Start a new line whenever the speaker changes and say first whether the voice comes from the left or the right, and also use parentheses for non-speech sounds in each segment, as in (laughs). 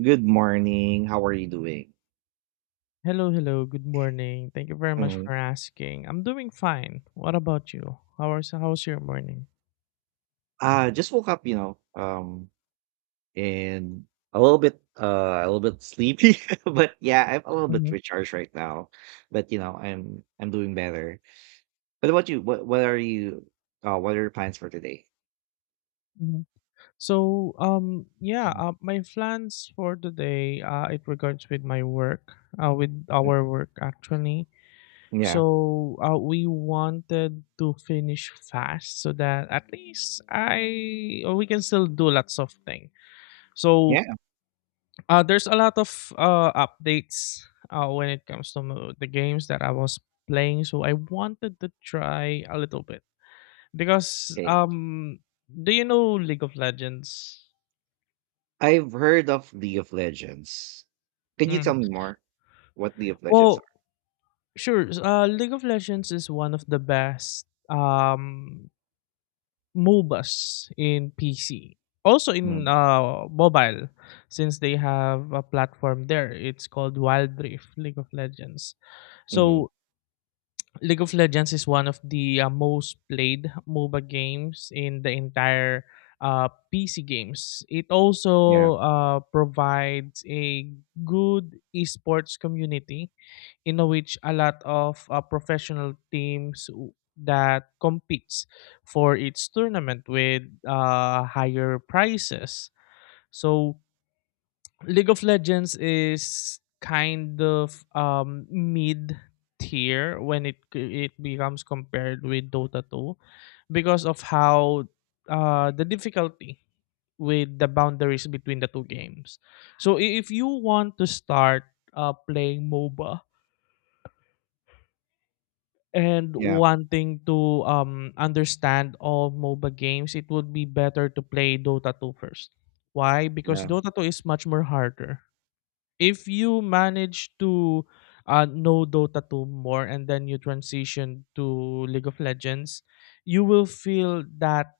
right: Good morning. How are you doing?
left: Hello, hello. Good morning. Thank you very much
right: Mm.
left: for asking. I'm doing fine. What about you? How's your morning?
right: Just woke up, and a little bit sleepy, (laughs) but yeah, I'm a little bit
left: Hmm.
right: recharged right now. But I'm doing better. But about you? What are you? What are your plans for today?
left: Hmm. So, yeah,
right: Mm,
left: my plans for today, it regards with my work, with
right: mm,
left: our work actually.
right: yeah,
left: So, we wanted to finish fast so that at least I we can still do lots of things. So,
right: yeah.
left: There's a lot of updates when it comes to the games that I was playing, so I wanted to try a little bit because
right: Okay,
left: do you know League of Legends?
right: I've heard of League of Legends. Can you tell
left: Mm.
right: me more what League of Legends
left: Well,
right: are?
left: sure. League of Legends is one of the best MOBAs in PC, also in
right: Mm-hmm.
left: mobile, since they have a platform there. It's called Wild Rift League of Legends.
right: Mm-hmm.
left: So League of Legends is one of the most played MOBA games in the entire PC games. It
right: Yeah,
left: also provides a good esports community in which a lot of professional teams that competes for its tournament with higher prices. So League of Legends is kind of mid tier when it becomes compared with Dota 2 because of how the difficulty with the boundaries between the two games. So if you want to start playing MOBA and
right: yeah,
left: wanting to understand all MOBA games, it would be better to play Dota 2 first. Why? Because
right: yeah.
left: Dota 2 is much more harder if you manage to know Dota 2 more and then you transition to League of Legends, you will feel that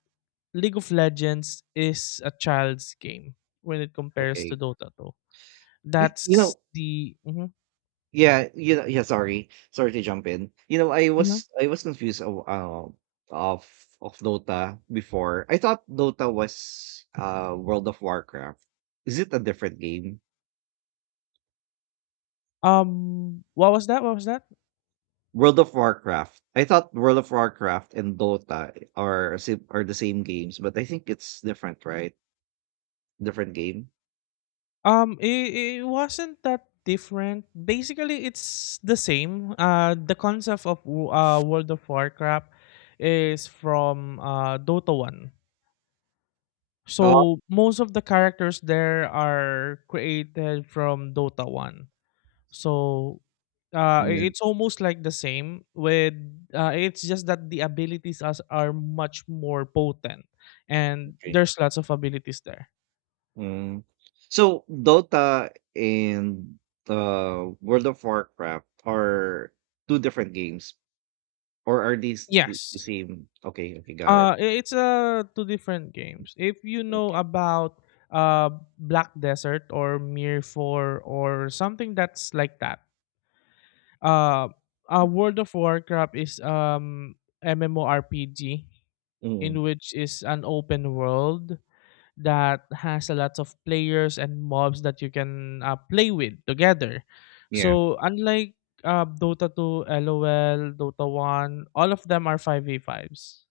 left: League of Legends is a child's game when it compares to
right: Okay.
left: Dota 2.
right: You, you
left: That's
right: know,
left: the. Mhm.
right: Yeah, you know, yeah, sorry. Sorry to jump in. You know, I
left: Mhm.
right: was I was confused of of of Dota before. I thought Dota was World of Warcraft. Is it a different game?
left: What was that? What was that?
right: World of Warcraft. I thought World of Warcraft and Dota are the same games, but I think it's different, right? Different game.
left: It wasn't that different. Basically, it's the same. The concept of World of Warcraft is from Dota 1.
right: Oh,
left: So most of the characters there are created from Dota 1. So
right: yeah.
left: it's almost like the same with it's just that the abilities as are much more potent and
right: Okay.
left: there's lots of abilities there.
right: Mm. So Dota and World of Warcraft are two different games, or are these the
left: Yes.
right: same? Okay, okay, got it.
left: It's two different games. If you know
right: Okay.
left: about uh Black Desert or Mirror 4 or something that's like that uh, World of Warcraft is MMORPG
right: Mm,
left: in which is an open world that has a lot of players and mobs that you can play with together.
right: yeah.
left: So unlike Dota 2, LOL, Dota 1, all of them are 5v5s.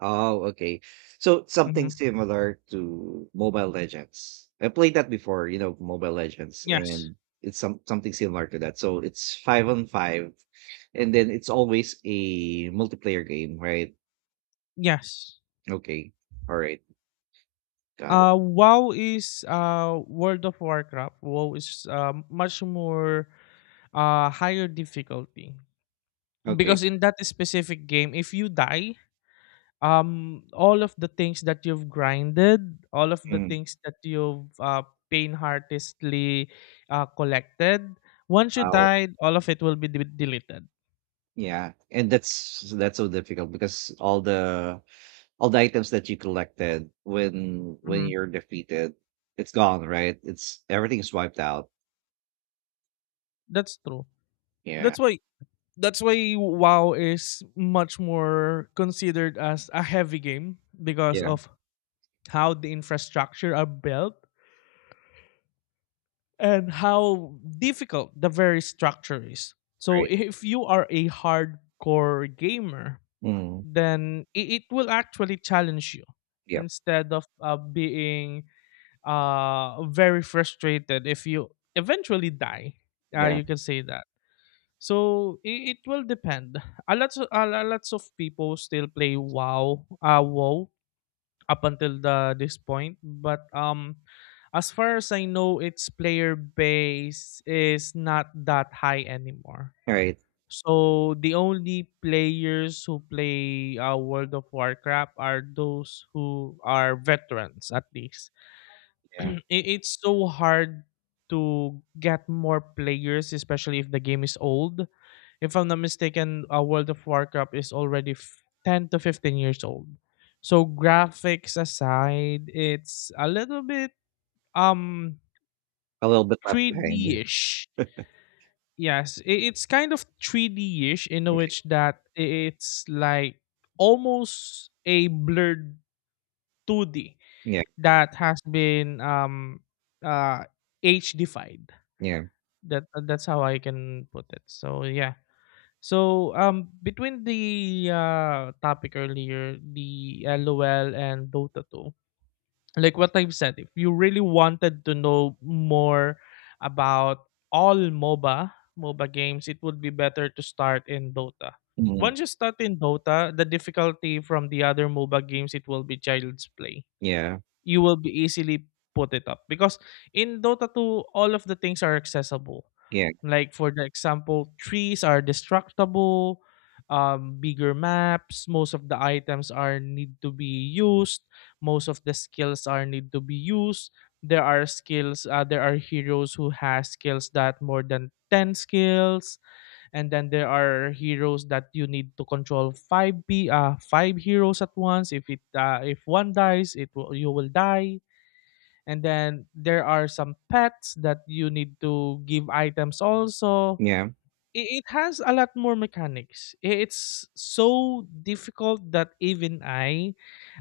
right: Oh, okay. So something
left: Mm-hmm.
right: similar to Mobile Legends. I played that before, you know, Mobile Legends,
left: Yes.
right: and it's something similar to that. So it's five on five, and then it's always a multiplayer game, right?
left: Yes.
right: Okay. All right. Got it.
left: WoW is World of Warcraft. WoW is much more higher difficulty.
right: Okay.
left: Because in that specific game, if you die, all of the things that you've grinded, all of the
right: Mm,
left: things that you've painheartedly collected, once you
right: wow.
left: died, all of it will be deleted.
right: Yeah. And that's so difficult because all the items that you collected when
left: Mhm.
right: you're defeated, it's gone, right? It's Everything is wiped out.
left: That's true.
right: Yeah,
left: That's why that's why WoW is much more considered as a heavy game because
right: yeah,
left: of how the infrastructure are built and how difficult the very structure is. So
right: right.
left: if you are a hardcore gamer,
right: Mm,
left: then it will actually challenge you
right: yep,
left: instead of being very frustrated if you eventually die.
right: yeah,
left: You can say that. So it will depend. A lot of people still play WoW, WoW up until the this point. But as far as I know, its player base is not that high anymore.
right: right,
left: So the only players who play World of Warcraft are those who are veterans at least.
right: yeah.
left: (clears throat) It's so hard to get more players, especially if the game is old. If I'm not mistaken, World of Warcraft is already 10 to 15 years old. So graphics aside, it's a little bit um
right: A little bit left behind.
left: 3D-ish. Yes, it's kind of 3D-ish in
right: Okay.
left: which that it's like almost a blurred 2D
right: Yeah,
left: that has been uh HDified.
right: yeah,
left: That's how I can put it. So yeah. So, between the topic earlier, the LOL and Dota 2, like what I've said, if you really wanted to know more about all MOBA games, it would be better to start in Dota.
right: mm,
left: Once you start in Dota, the difficulty from the other MOBA games it will be child's play.
right: yeah,
left: You will be easily put it up because in Dota 2, all of the things are accessible,
right: yeah,
left: like for the example, trees are destructible, bigger maps, most of the items are need to be used, most of the skills are need to be used. There are skills, there are heroes who has skills that more than 10 skills, and then there are heroes that you need to control five heroes at once. If it if one dies, you will die. And then there are some pets that you need to give items also
right: yeah.
left: it has a lot more mechanics. It's so difficult that even I,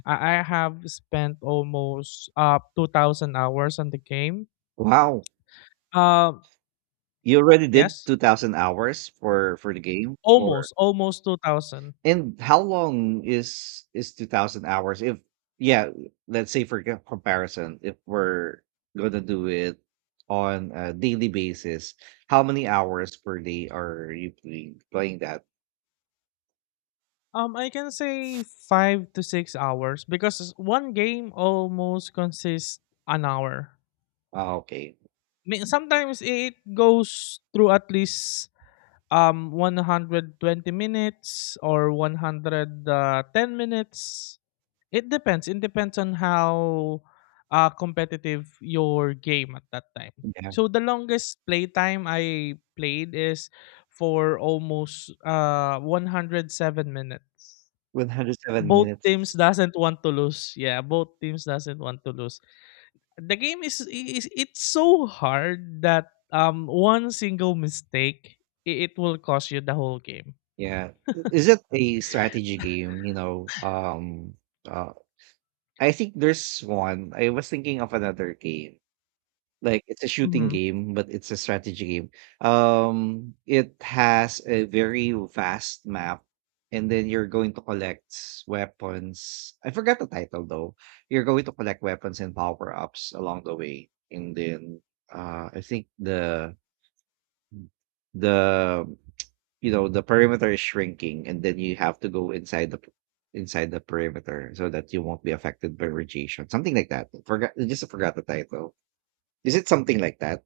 left: I I have spent almost 2,000 hours on the game.
right: Wow,
left: Um,
right: you already did
left: yes,
right: 2,000 hours for the game for.
left: almost 2,000.
right: And how long is 2,000 hours? If Yeah, let's say for comparison, if we're gonna do it on a daily basis, how many hours per day are you playing that?
left: I can say 5 to 6 hours because one game almost consists an hour.
right: Ah, okay.
left: Sometimes it goes through at least 120 minutes or 110 minutes. It depends. It depends on how competitive your game at that time.
right: Yeah.
left: So the longest playtime I played is for almost 107 minutes.
right: 107
left: Both
right: minutes.
left: teams doesn't want to lose. Yeah, both teams doesn't want to lose. The game is it's so hard that one single mistake it will cost you the whole game.
right: Yeah. Is it a strategy game, you know? Uh I think there's one. I was thinking of another game. Like, it's a shooting
left: Mhm.
right: game, but it's a strategy game. It has a very vast map, and then you're going to collect weapons. I forgot the title though. You're going to collect weapons and power ups along the way, and then I think the you know the perimeter is shrinking, and then you have to go inside the perimeter so that you won't be affected by radiation, something like that. Forgot, I just forgot the title. Is it something like that?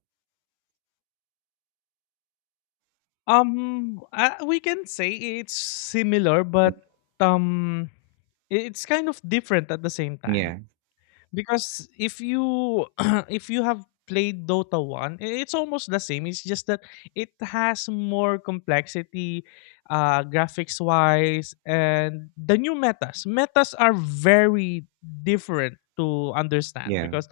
left: We can say it's similar,
right: Mm,
left: but um, it's kind of different at the same time
right: yeah.
left: because if you (clears throat) if you have played Dota 1, it's almost the same. It's just that it has more complexity, graphics wise, and the new metas. Metas are very different to understand
right: Yeah,
left: because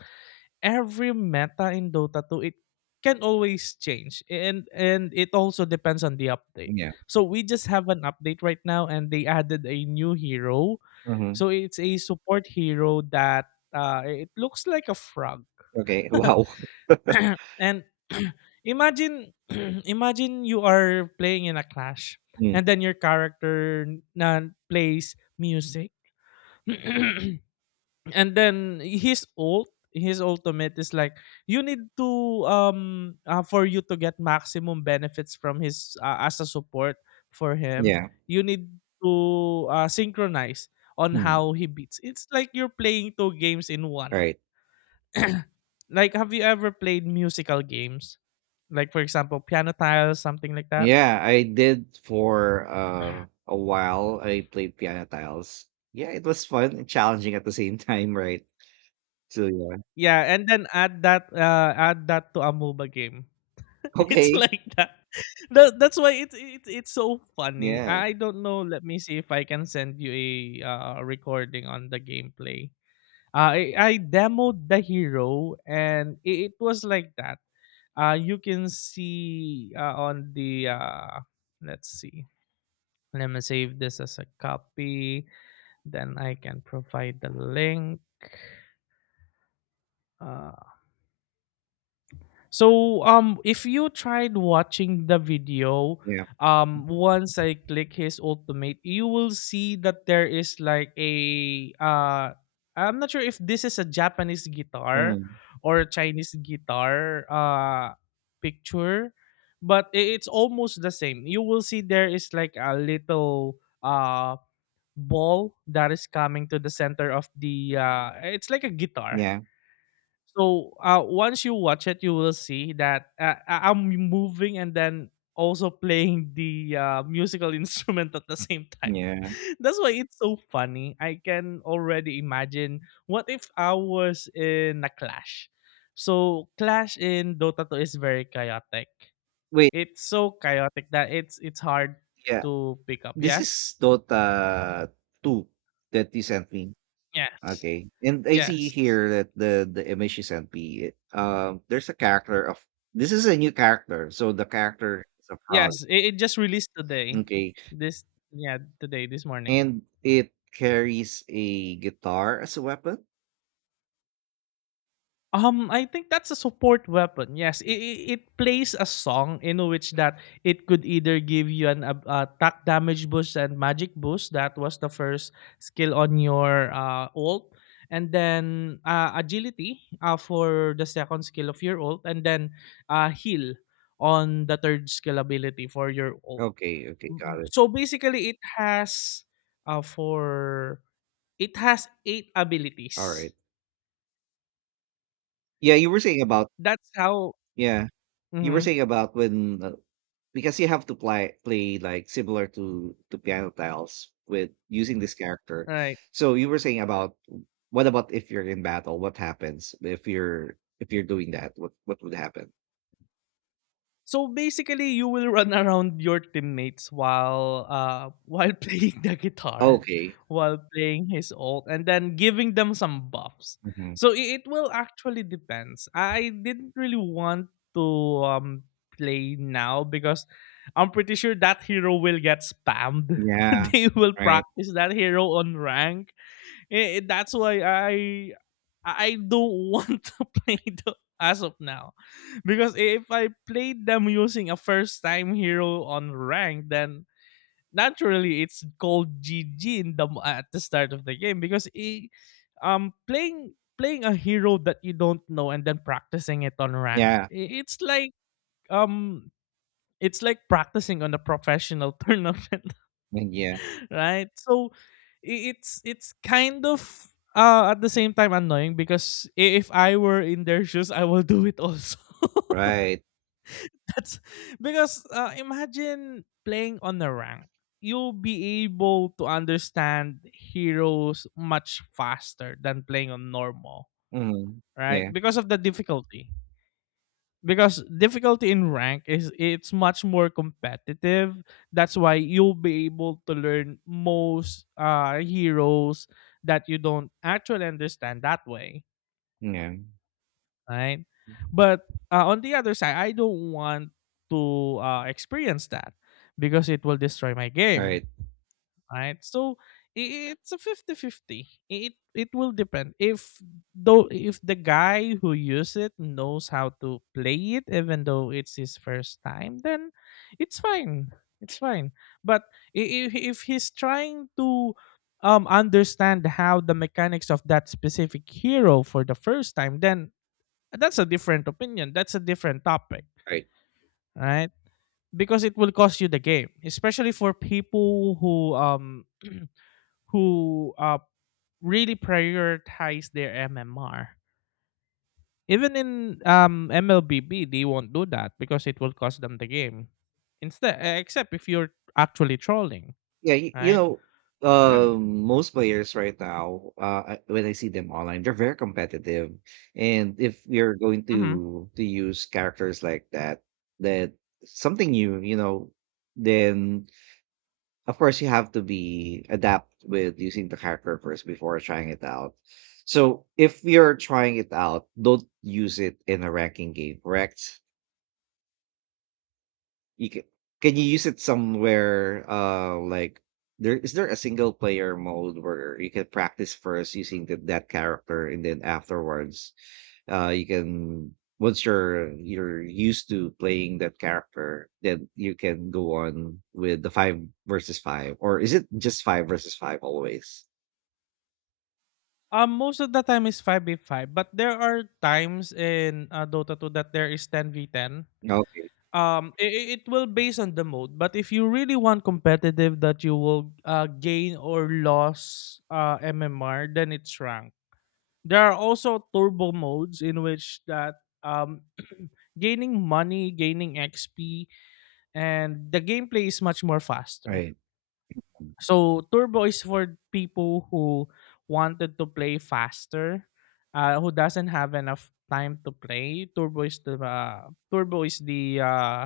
left: every meta in Dota 2 it can always change and it also depends on the update.
right: yeah,
left: So we just have an update right now and they added a new hero.
right: mhm,
left: So it's a support hero that it looks like a frog. (coughs)
right: okay, (laughs)
left: (clears throat)
right: wow,
left: And (clears throat) imagine (clears throat) imagine you are playing in a clash
right: mm,
left: and then your character na plays music. (coughs) (clears throat) And then his ultimate is like you need to for you to get maximum benefits from his as a support for him,
right: yeah,
left: you need to synchronize on
right: hmm,
left: how he beats. It's like you're playing two games in one.
right: right.
left: (clears throat) Like, have you ever played musical games, like for example piano tiles, something like that?
right: Yeah, I did for a while. I played Piano Tiles. Yeah, it was fun and challenging at the same (laughs) time, right? So yeah,
left: Yeah, and then add that to a MOBA game. (laughs) It's
right: okay,
left: like that. That's why it's so funny.
right: yeah,
left: I don't know. Let me see if I can send you a recording on the gameplay. I demoed the hero and it was like that. You can see on the let's see. Let me save this as a copy. Then I can provide the link. Uh, So if you tried watching the video,
right: yeah,
left: once I click his ultimate, you will see that there is like a I'm not sure if this is a Japanese guitar
right: mm,
left: or a Chinese guitar picture, but it's almost the same. You will see there is like a little uh ball that is coming to the center of the it's like a guitar.
right: yeah,
left: So once you watch it, you will see that I'm moving and then also playing the musical (laughs) instrument at the same time.
right: yeah.
left: (laughs) That's why it's so funny. I can already imagine what if I was in a clash. So clash in Dota 2 is very chaotic.
right: Wait,
left: It's so chaotic that it's hard
right: yeah,
left: to pick up.
right: this is
left: Yes,
right: Dota 2 that you sent me.
left: yes,
right: Okay. And I see
left: yes,
right: here that the image you sent me, it, there's a character of this is a new character. So the character is a frog.
left: yes. It just released today.
right: Okay.
left: This Yeah, today, this morning.
right: And it carries a guitar as a weapon.
left: I think that's a support weapon. Yes, plays a song in which that it could either give you an attack damage boost and magic boost. That was the first skill on your ult, and then agility for the second skill of your ult, and then heal on the third skill ability for your ult.
right: Okay, okay, got it.
left: So basically, it has uh, for eight
right: All right.
left: abilities.
right: Yeah, you were saying about
left: That's how.
right: yeah. You were
left: Mhm.
right: saying about when because you have to play like similar to piano tiles with using this character.
left: Right.
right: So you were saying about what about if you're in battle? What happens if you're doing that? What would happen?
left: So basically, you will run (laughs) around your teammates while while (laughs) playing the guitar,
right: Okay.
left: while playing his ult, and then giving them some buffs.
right: Hmm.
left: So it will actually depends. I didn't really want to um play now because I'm pretty sure that hero will get spammed.
right: Yeah.
left: (laughs) They will
right: Right.
left: practice that hero on rank. That's why I don't (laughs) want to play the as of now. Because if I played them using a first time hero on rank, then naturally it's called GG in the at the start of the game because playing a hero that you don't know and then practicing it on rank,
right: Yeah.
left: um it's like practicing on a professional (laughs) tournament,
right: Yeah.
left: right? So it's kind of at the same time annoying because if I were in their shoes, I will do it also. (laughs)
right: Right.
left: That's because imagine playing on the rank. You'll be able to understand heroes much faster than playing on normal,
right: Mm.
left: right?
right: Yeah.
left: Because of the difficulty, because difficulty in rank is it's much more competitive. That's why you'll be able to learn most heroes that you don't actually understand that way,
right: Yeah.
left: right? But on the other side, I don't want to experience that because it will destroy my game,
right: Right.
left: right? So it's a 50-50. It it will depend if, though, if the guy who use it knows how to play it even though it's his first time, then it's fine. It's fine. But if he's trying to understand how the mechanics of that specific hero for the first time, then that's a different opinion. That's a different topic,
right: Right.
left: right? Because it will cost you the game, especially for people who (clears throat) who really prioritize their MMR. Even in MLBB, they won't do that because it will cost them the game. Instead, except if you're actually trolling,
right: Yeah,
left: right? (clears throat)
right: most players right now, when I see them online, they're very competitive, and if you're going
left: Hmm.
right: to use characters like that, that something new, you know, then of course you have to be adapt with using the character first before trying it out. So if you're trying it out, don't use it in a ranking game, correct? You Can you use it somewhere, like there a single player mode where you can practice first using that character and then afterwards, you can once you're used to playing that character, then you can go on with the five versus five, or is it just five versus five always?
left: Most of the time is 5v5, but there are times in Dota 2 that there is 10v10.
right: Okay,
left: It will based on the mode, but if you really want competitive that you will gain or loss MMR, then it's rank. There are also turbo modes in which that um, (clears throat) gaining money, gaining XP, and the gameplay is much more faster.
right: right,
left: So turbo is for people who wanted to play faster, who doesn't have enough time to play. Turbo is the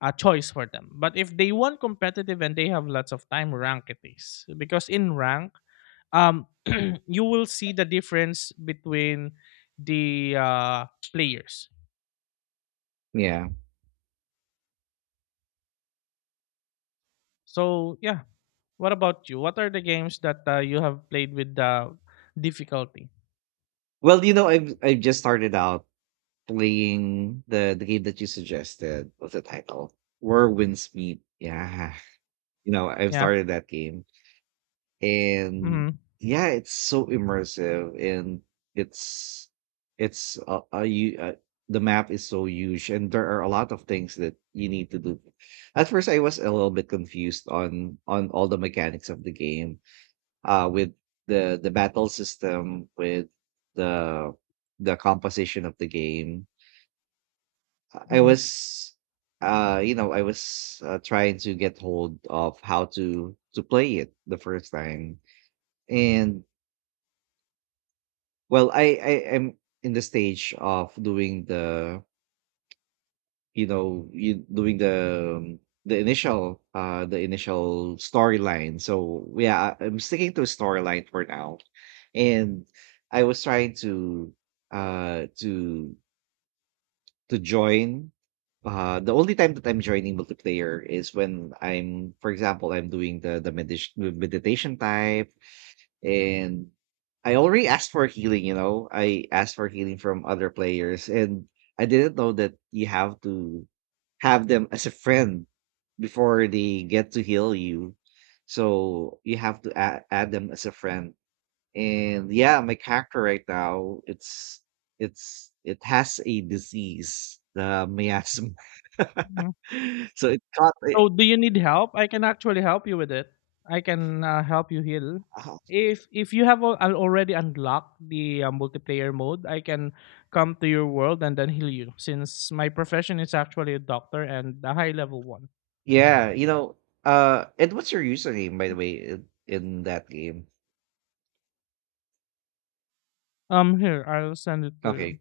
left: a choice for them. But if they want competitive and they have lots of time, rank it is, because in rank um (clears throat) you will see the difference between the players.
right: yeah.
left: So yeah, what about you? What are the games that you have played with the difficulty?
right: Well, you know, I've just started out playing the game that you suggested. What's the title? Where Winds Meet. Yeah. You know, I've
left: Yeah.
right: started that game and
left: Mm-hmm.
right: yeah, it's so immersive and it's it's the map is so huge and there are a lot of things that you need to do. At first I was a little bit confused on all the mechanics of the game with the battle system with the the composition of the game. I was, trying to get hold of how to play it the first time, and well, I am in the stage of doing the you know you doing the initial storyline. So yeah, I'm sticking to storyline for now, and I was trying to uh to to join. The only time that I'm joining multiplayer is when I'm, for example, I'm doing the meditation type, and I already asked for healing. You know, I asked for healing from other players, and I didn't know that you have to have them as a friend before they get to heal you. So you have to add them as a friend, and yeah, my character right now, it's it has a disease, the miasma.
left: Hmm.
right: (laughs) So it caught it.
left: So do you need help? I can actually help you with it. I can help you heal.
right: uh,
left: If you have already unlocked the multiplayer mode, I can come to your world and then heal you, since my profession is actually a doctor and a high level one.
right: Yeah, you know. And what's your username, by the way, in that game?
left: Here, I'll send it to you.
right: Okay,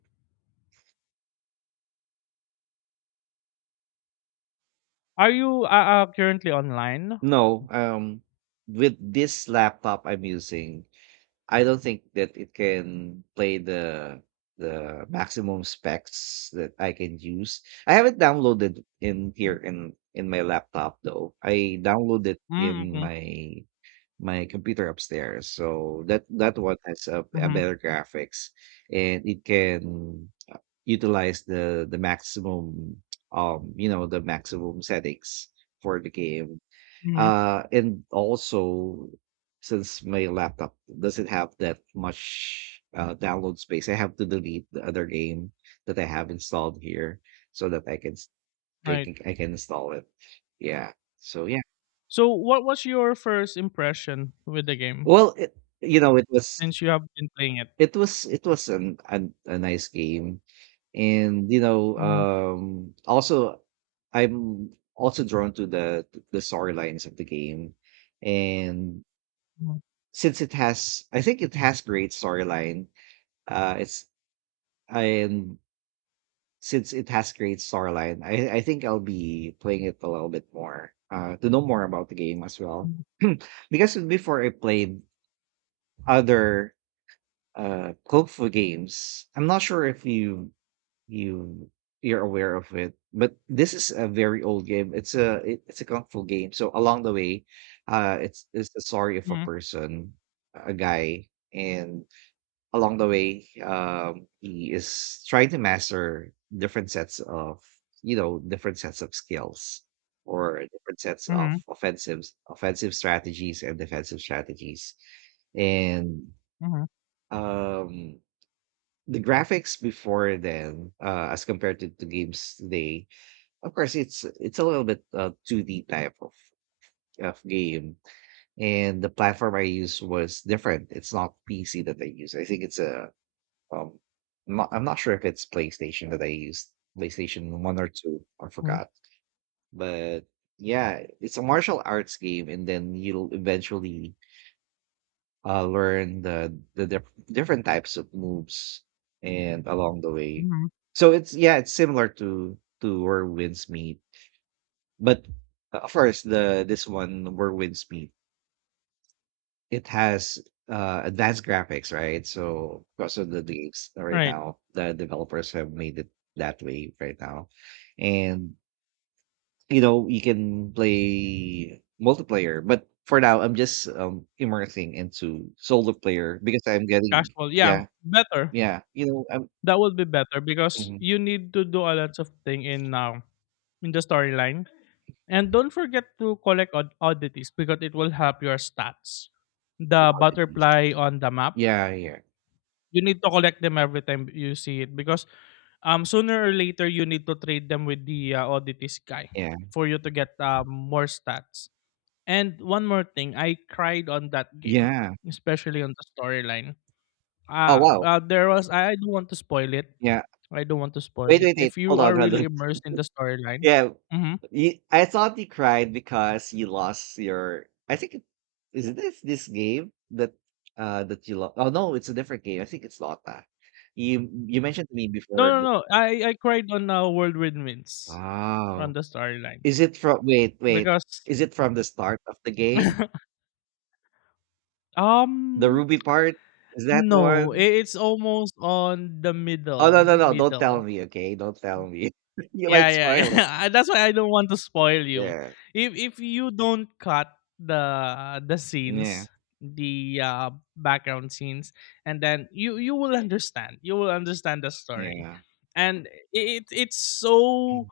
left: Are you currently online?
right: no. With this laptop I'm using, I don't think that it can play the maximum specs that I can use. I have it downloaded in here in my laptop though. I downloaded
left: Mm,
right: in
left: okay.
right: my computer upstairs. So that that one has a
left: Mm-hmm.
right: better graphics and it can utilize the maximum you know the maximum settings for the game,
left: Mm-hmm.
right: and also, since my laptop doesn't have that much download space, I have to delete the other game that I have installed here so that
left: Right.
right: I can install it. Yeah. So yeah.
left: So, what was your first impression with the game
right: Well, it, you know,
left: since you have been playing it?
right: it was an a nice game, and you know,
left: Mm-hmm.
right: also I'm also drawn to the storylines of the game, and
left: Mm-hmm.
right: since it has I think it has great storyline, it's and since it has great storyline, I think I'll be playing it a little bit more, to know more about the game as well. (clears throat) Because before I played other, Kung Fu games, I'm not sure if you you're aware of it, but this is a very old game. It's a it's a Kung Fu game. So along the way, it's the story of a
left: Mm-hmm.
right: person, a guy, and along the way, he is trying to master different sets of, you know, different sets of skills or different sets of
left: Mm-hmm.
right: offensives, offensive strategies and defensive strategies. And
left: Mm-hmm.
right: um, the graphics before then, as compared to games today, of course, it's a little bit 2D type of game, and the platform I use was different. It's not PC that I use. I think it's a um, I'm not sure if it's PlayStation that I used, PlayStation 1 or 2, I
left: Mm-hmm.
right: forgot. But yeah, it's a martial arts game, and then you'll eventually learn the, different types of moves and along the way.
left: Mm-hmm.
right: So it's, yeah, it's similar to Where Winds Meet. But first, the this one, Where Winds Meet, it has advanced graphics, right? So because of the leaks right
left: Right.
right: now, the developers have made it that way right now, and you know you can play multiplayer. But for now, I'm just immersing into solo player because I'm getting
left: Casual. Yeah.
right: yeah
left: Better.
right: yeah you know I'm
left: That would be better because
right: mhm,
left: you need to do a lot of thing in now, in the storyline. And don't forget to collect oddities, because it will help your stats.
right: the
left: The
right: oddities.
left: butterfly on the map,
right: Yeah yeah
left: you need to collect them every time you see it, because sooner or later you need to trade them with the oddities guy
right: yeah
left: for you to get more stats. And one more thing, I cried on that game,
right: yeah
left: especially on the storyline.
right: oh wow
left: There was I don't want to spoil it.
right: yeah.
left: I don't want to spoil
right: Wait
left: it.
right: wait wait
left: If
right: hold
left: you are
right: on hold
left: really
right: on.
left: immersed in the
right: (laughs)
left: storyline,
right: Yeah.
left: hmm.
right: You, I thought you cried because you lost your. I think it, is this this game that that you lost. Oh no, it's a different game. I think it's Dota. You mentioned to me
left: no,
right: before.
left: no,
right: That,
left: no. I cried on World Windwinds, on
right: wow,
left: the storyline
right: is it from? Wait, wait.
left: because
right: Is it from the start of the game?
left: (laughs)
right: The
left: um
right: Ruby part, is that the
left: no, I
right: one?
left: it's almost on the
right: Oh no
left: middle,
right: no no! Don't tell
left: middle.
right: me. Okay, don't tell me. (laughs) You might
left: Yeah, yeah, (laughs)
right: spoil it.
left: yeah. That's why I don't want to spoil you.
right: Yeah
left: If you don't cut the
right: yeah
left: scenes, the background scenes, and then you will understand. You will understand the story,
right: yeah.
left: and it it's
right: (clears throat)
left: so,
right: Mm,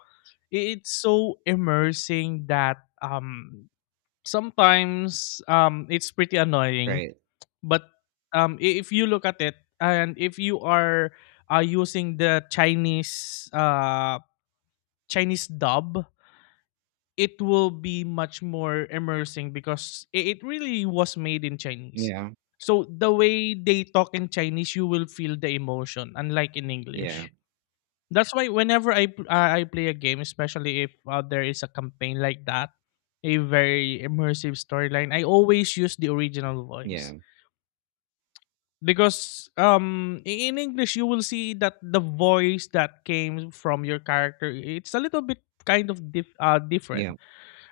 left: it's so immersing that sometimes it's pretty annoying.
right: right.
left: But, I if you look at it, and if you are using the Chinese, Chinese dub, it will be much more immersing because it really was made in Chinese.
right: Yeah
left: So the way they talk in Chinese, you will feel the emotion, unlike in
right: yeah
left: English. That's why whenever I play a game, especially if there is a campaign like that, a very immersive storyline, I always use the original voice,
right: yeah
left: because in English you will see that the voice that came from your character, it's a little bit kind of different
right: yeah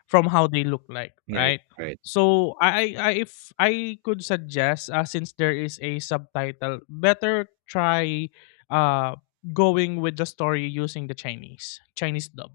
left: from how they look like,
right: yeah.
left: right?
right: Right.
left: So i I- if i could suggest, since there is a subtitle, better try uh going with the story using the Chinese dub.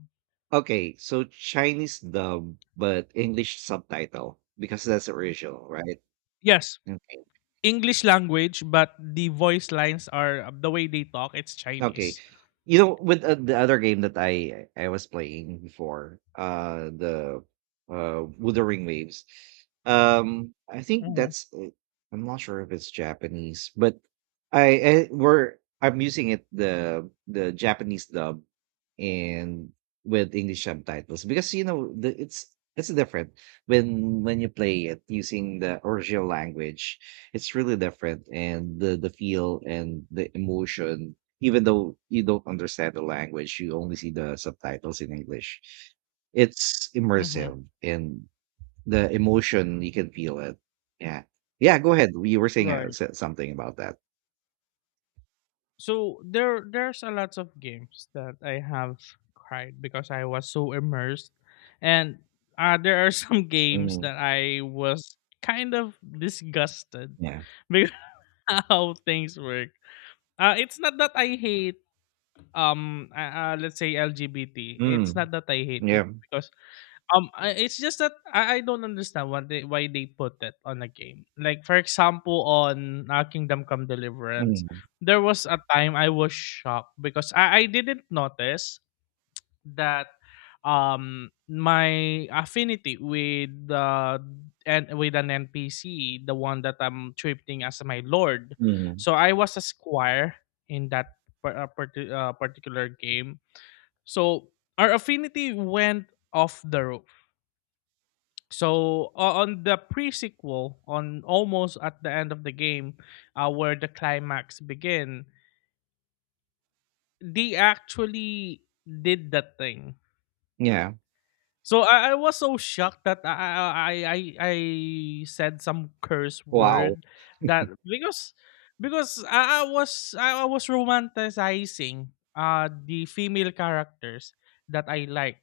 right: Okay, so Chinese dub, but English subtitle because that's original, right?
left: Yes.
right: Okay.
left: English language, but the voice lines are the way they talk. It's
right: Okay.
left: Chinese.
right: You know, with the other game that I was playing before, the Wuthering Waves. I think
left: Hmm.
right: that's I'm not sure if it's Japanese, but I, I we're I'm using it the Japanese dub and with English subtitles because you know it's different when you play it using the original language. It's really different and the feel and the emotion, even though you don't understand the language, you only see the subtitles in English. It's
left: Hmm.
right: immersive and the emotion you can feel it. Yeah. Yeah, go ahead. You were saying
left: Right.
right: something about that.
left: So there, there's a lot of games that I have cried because I was so immersed, and there are some (laughs) games
right: Mm,
left: that I was kind of disgusted
right: yeah.
left: because (laughs) how things work. It's not that I hate let's say LGBT, it's
right: Mm,
left: not that I hate it
right: yeah.
left: because I it's just that I don't understand what why they put it on a game. Like for example, on Kingdom Come Deliverance,
right: Mm,
left: there was a time I was shocked because I didn't notice that my affinity with and with an NPC, the one that I'm treating as my lord.
right: mm,
left: So I was a squire in that particular game, so our affinity went off the roof. So on the pre-sequel, on almost at the end of the game, where the climax begin, they actually did that thing.
right: yeah.
left: So I was so shocked that I said some curse
right: Wow.
left: word that, because I was romanticizing the female characters that I like.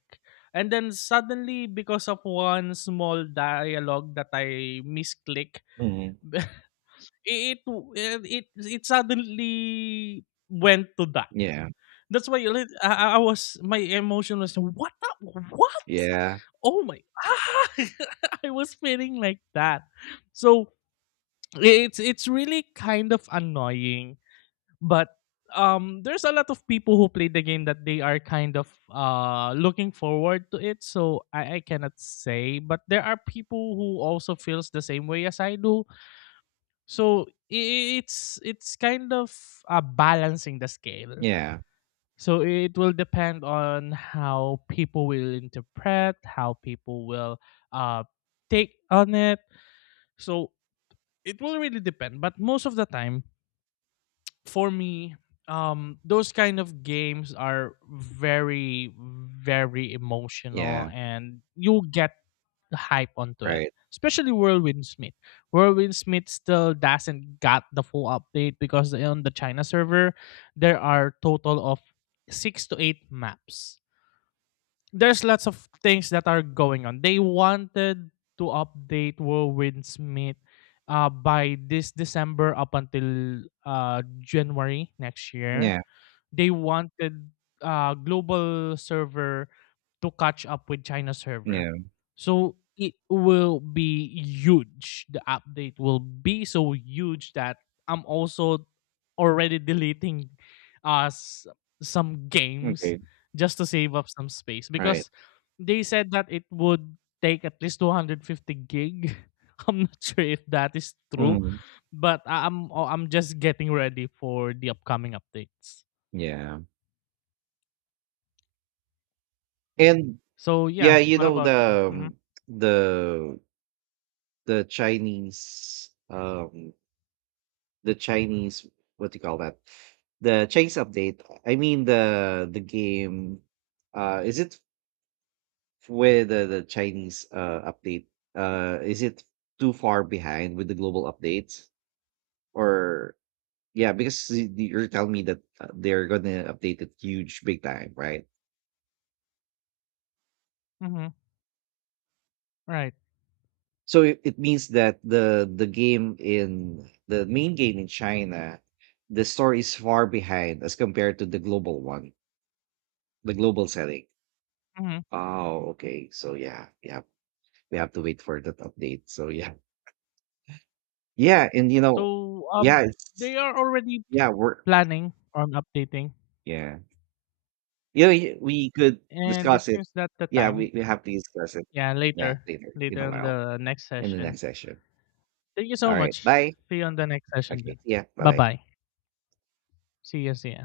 left: And then suddenly, because of one small dialogue that I misclick,
right: Mm,
left: (laughs) it suddenly went to that.
right: yeah.
left: That's why like, I was, my emotion was, what the- what
right: Yeah.
left: oh my. (laughs) I was feeling like that. So it's really kind of annoying, but there's a lot of people who play the game that they are kind of looking forward to it. So I cannot say, but there are people who also feels the same way as I do. So it's kind of balancing the scale.
right: Yeah.
left: So it will depend on how people will interpret, how people will uh, take on it. So it will really depend. But most of the time, for me, those kind of games are very, very emotional,
right: Yeah.
left: and you'll get the hype onto it.
right: Right.
left: Especially Whirlwind Smith. Whirlwind Smith still doesn't got the full update, because on the China server, there are total of six to eight maps. There's lots of things that are going on. They wanted to update Will Smith by this December up until January next year.
right: Yeah.
left: They wanted global server to catch up with China server.
right: Yeah.
left: So it will be huge. The update will be so huge that I'm also already (laughs) deleting uh s- some games
right: Okay.
left: just to save up some space,
right: Right.
left: because they said that it would take at least 250 gig. (laughs) I'm not sure if that is true,
right: Mm,
left: but I'm just getting ready for the upcoming updates.
right: yeah. And
left: So, yeah,
right: yeah, you
left: what
right: know
left: about you? Mhm,
right: the the Chinese the Chinese, what do you call that? The Chinese update. I mean the game, is it where the Chinese update, is it too far behind with the global updates, or yeah because you're telling me that they're gonna update it huge big time, right?
left: mhm, right,
right: So it means that the game in the main game in China, the story is far behind as compared to the global one. The global setting.
left: mhm.
right: Oh, okay. So yeah, yeah. We have to wait for that update. So yeah. Yeah, and you know,
left: So,
right: yeah, it's
left: they are already
right: yeah, we're
left: planning on updating,
right: yeah. You know, we could
left: and
right: discuss
left: it
right: it.
left: seems that the
right: Yeah,
left: time,
right: we have to discuss it.
left: yeah,
right: Yeah,
left: later,
right: later in a
left: later on
right: while
left: the next
right: in the
left: session.
right: next session.
left: Thank you
right: All
left: so
right: right.
left: much.
right: Bye.
left: See you on the next session
right: Okay.
left: then.
right: Yeah. Bye bye.
left: Bye-bye. See you, see ya.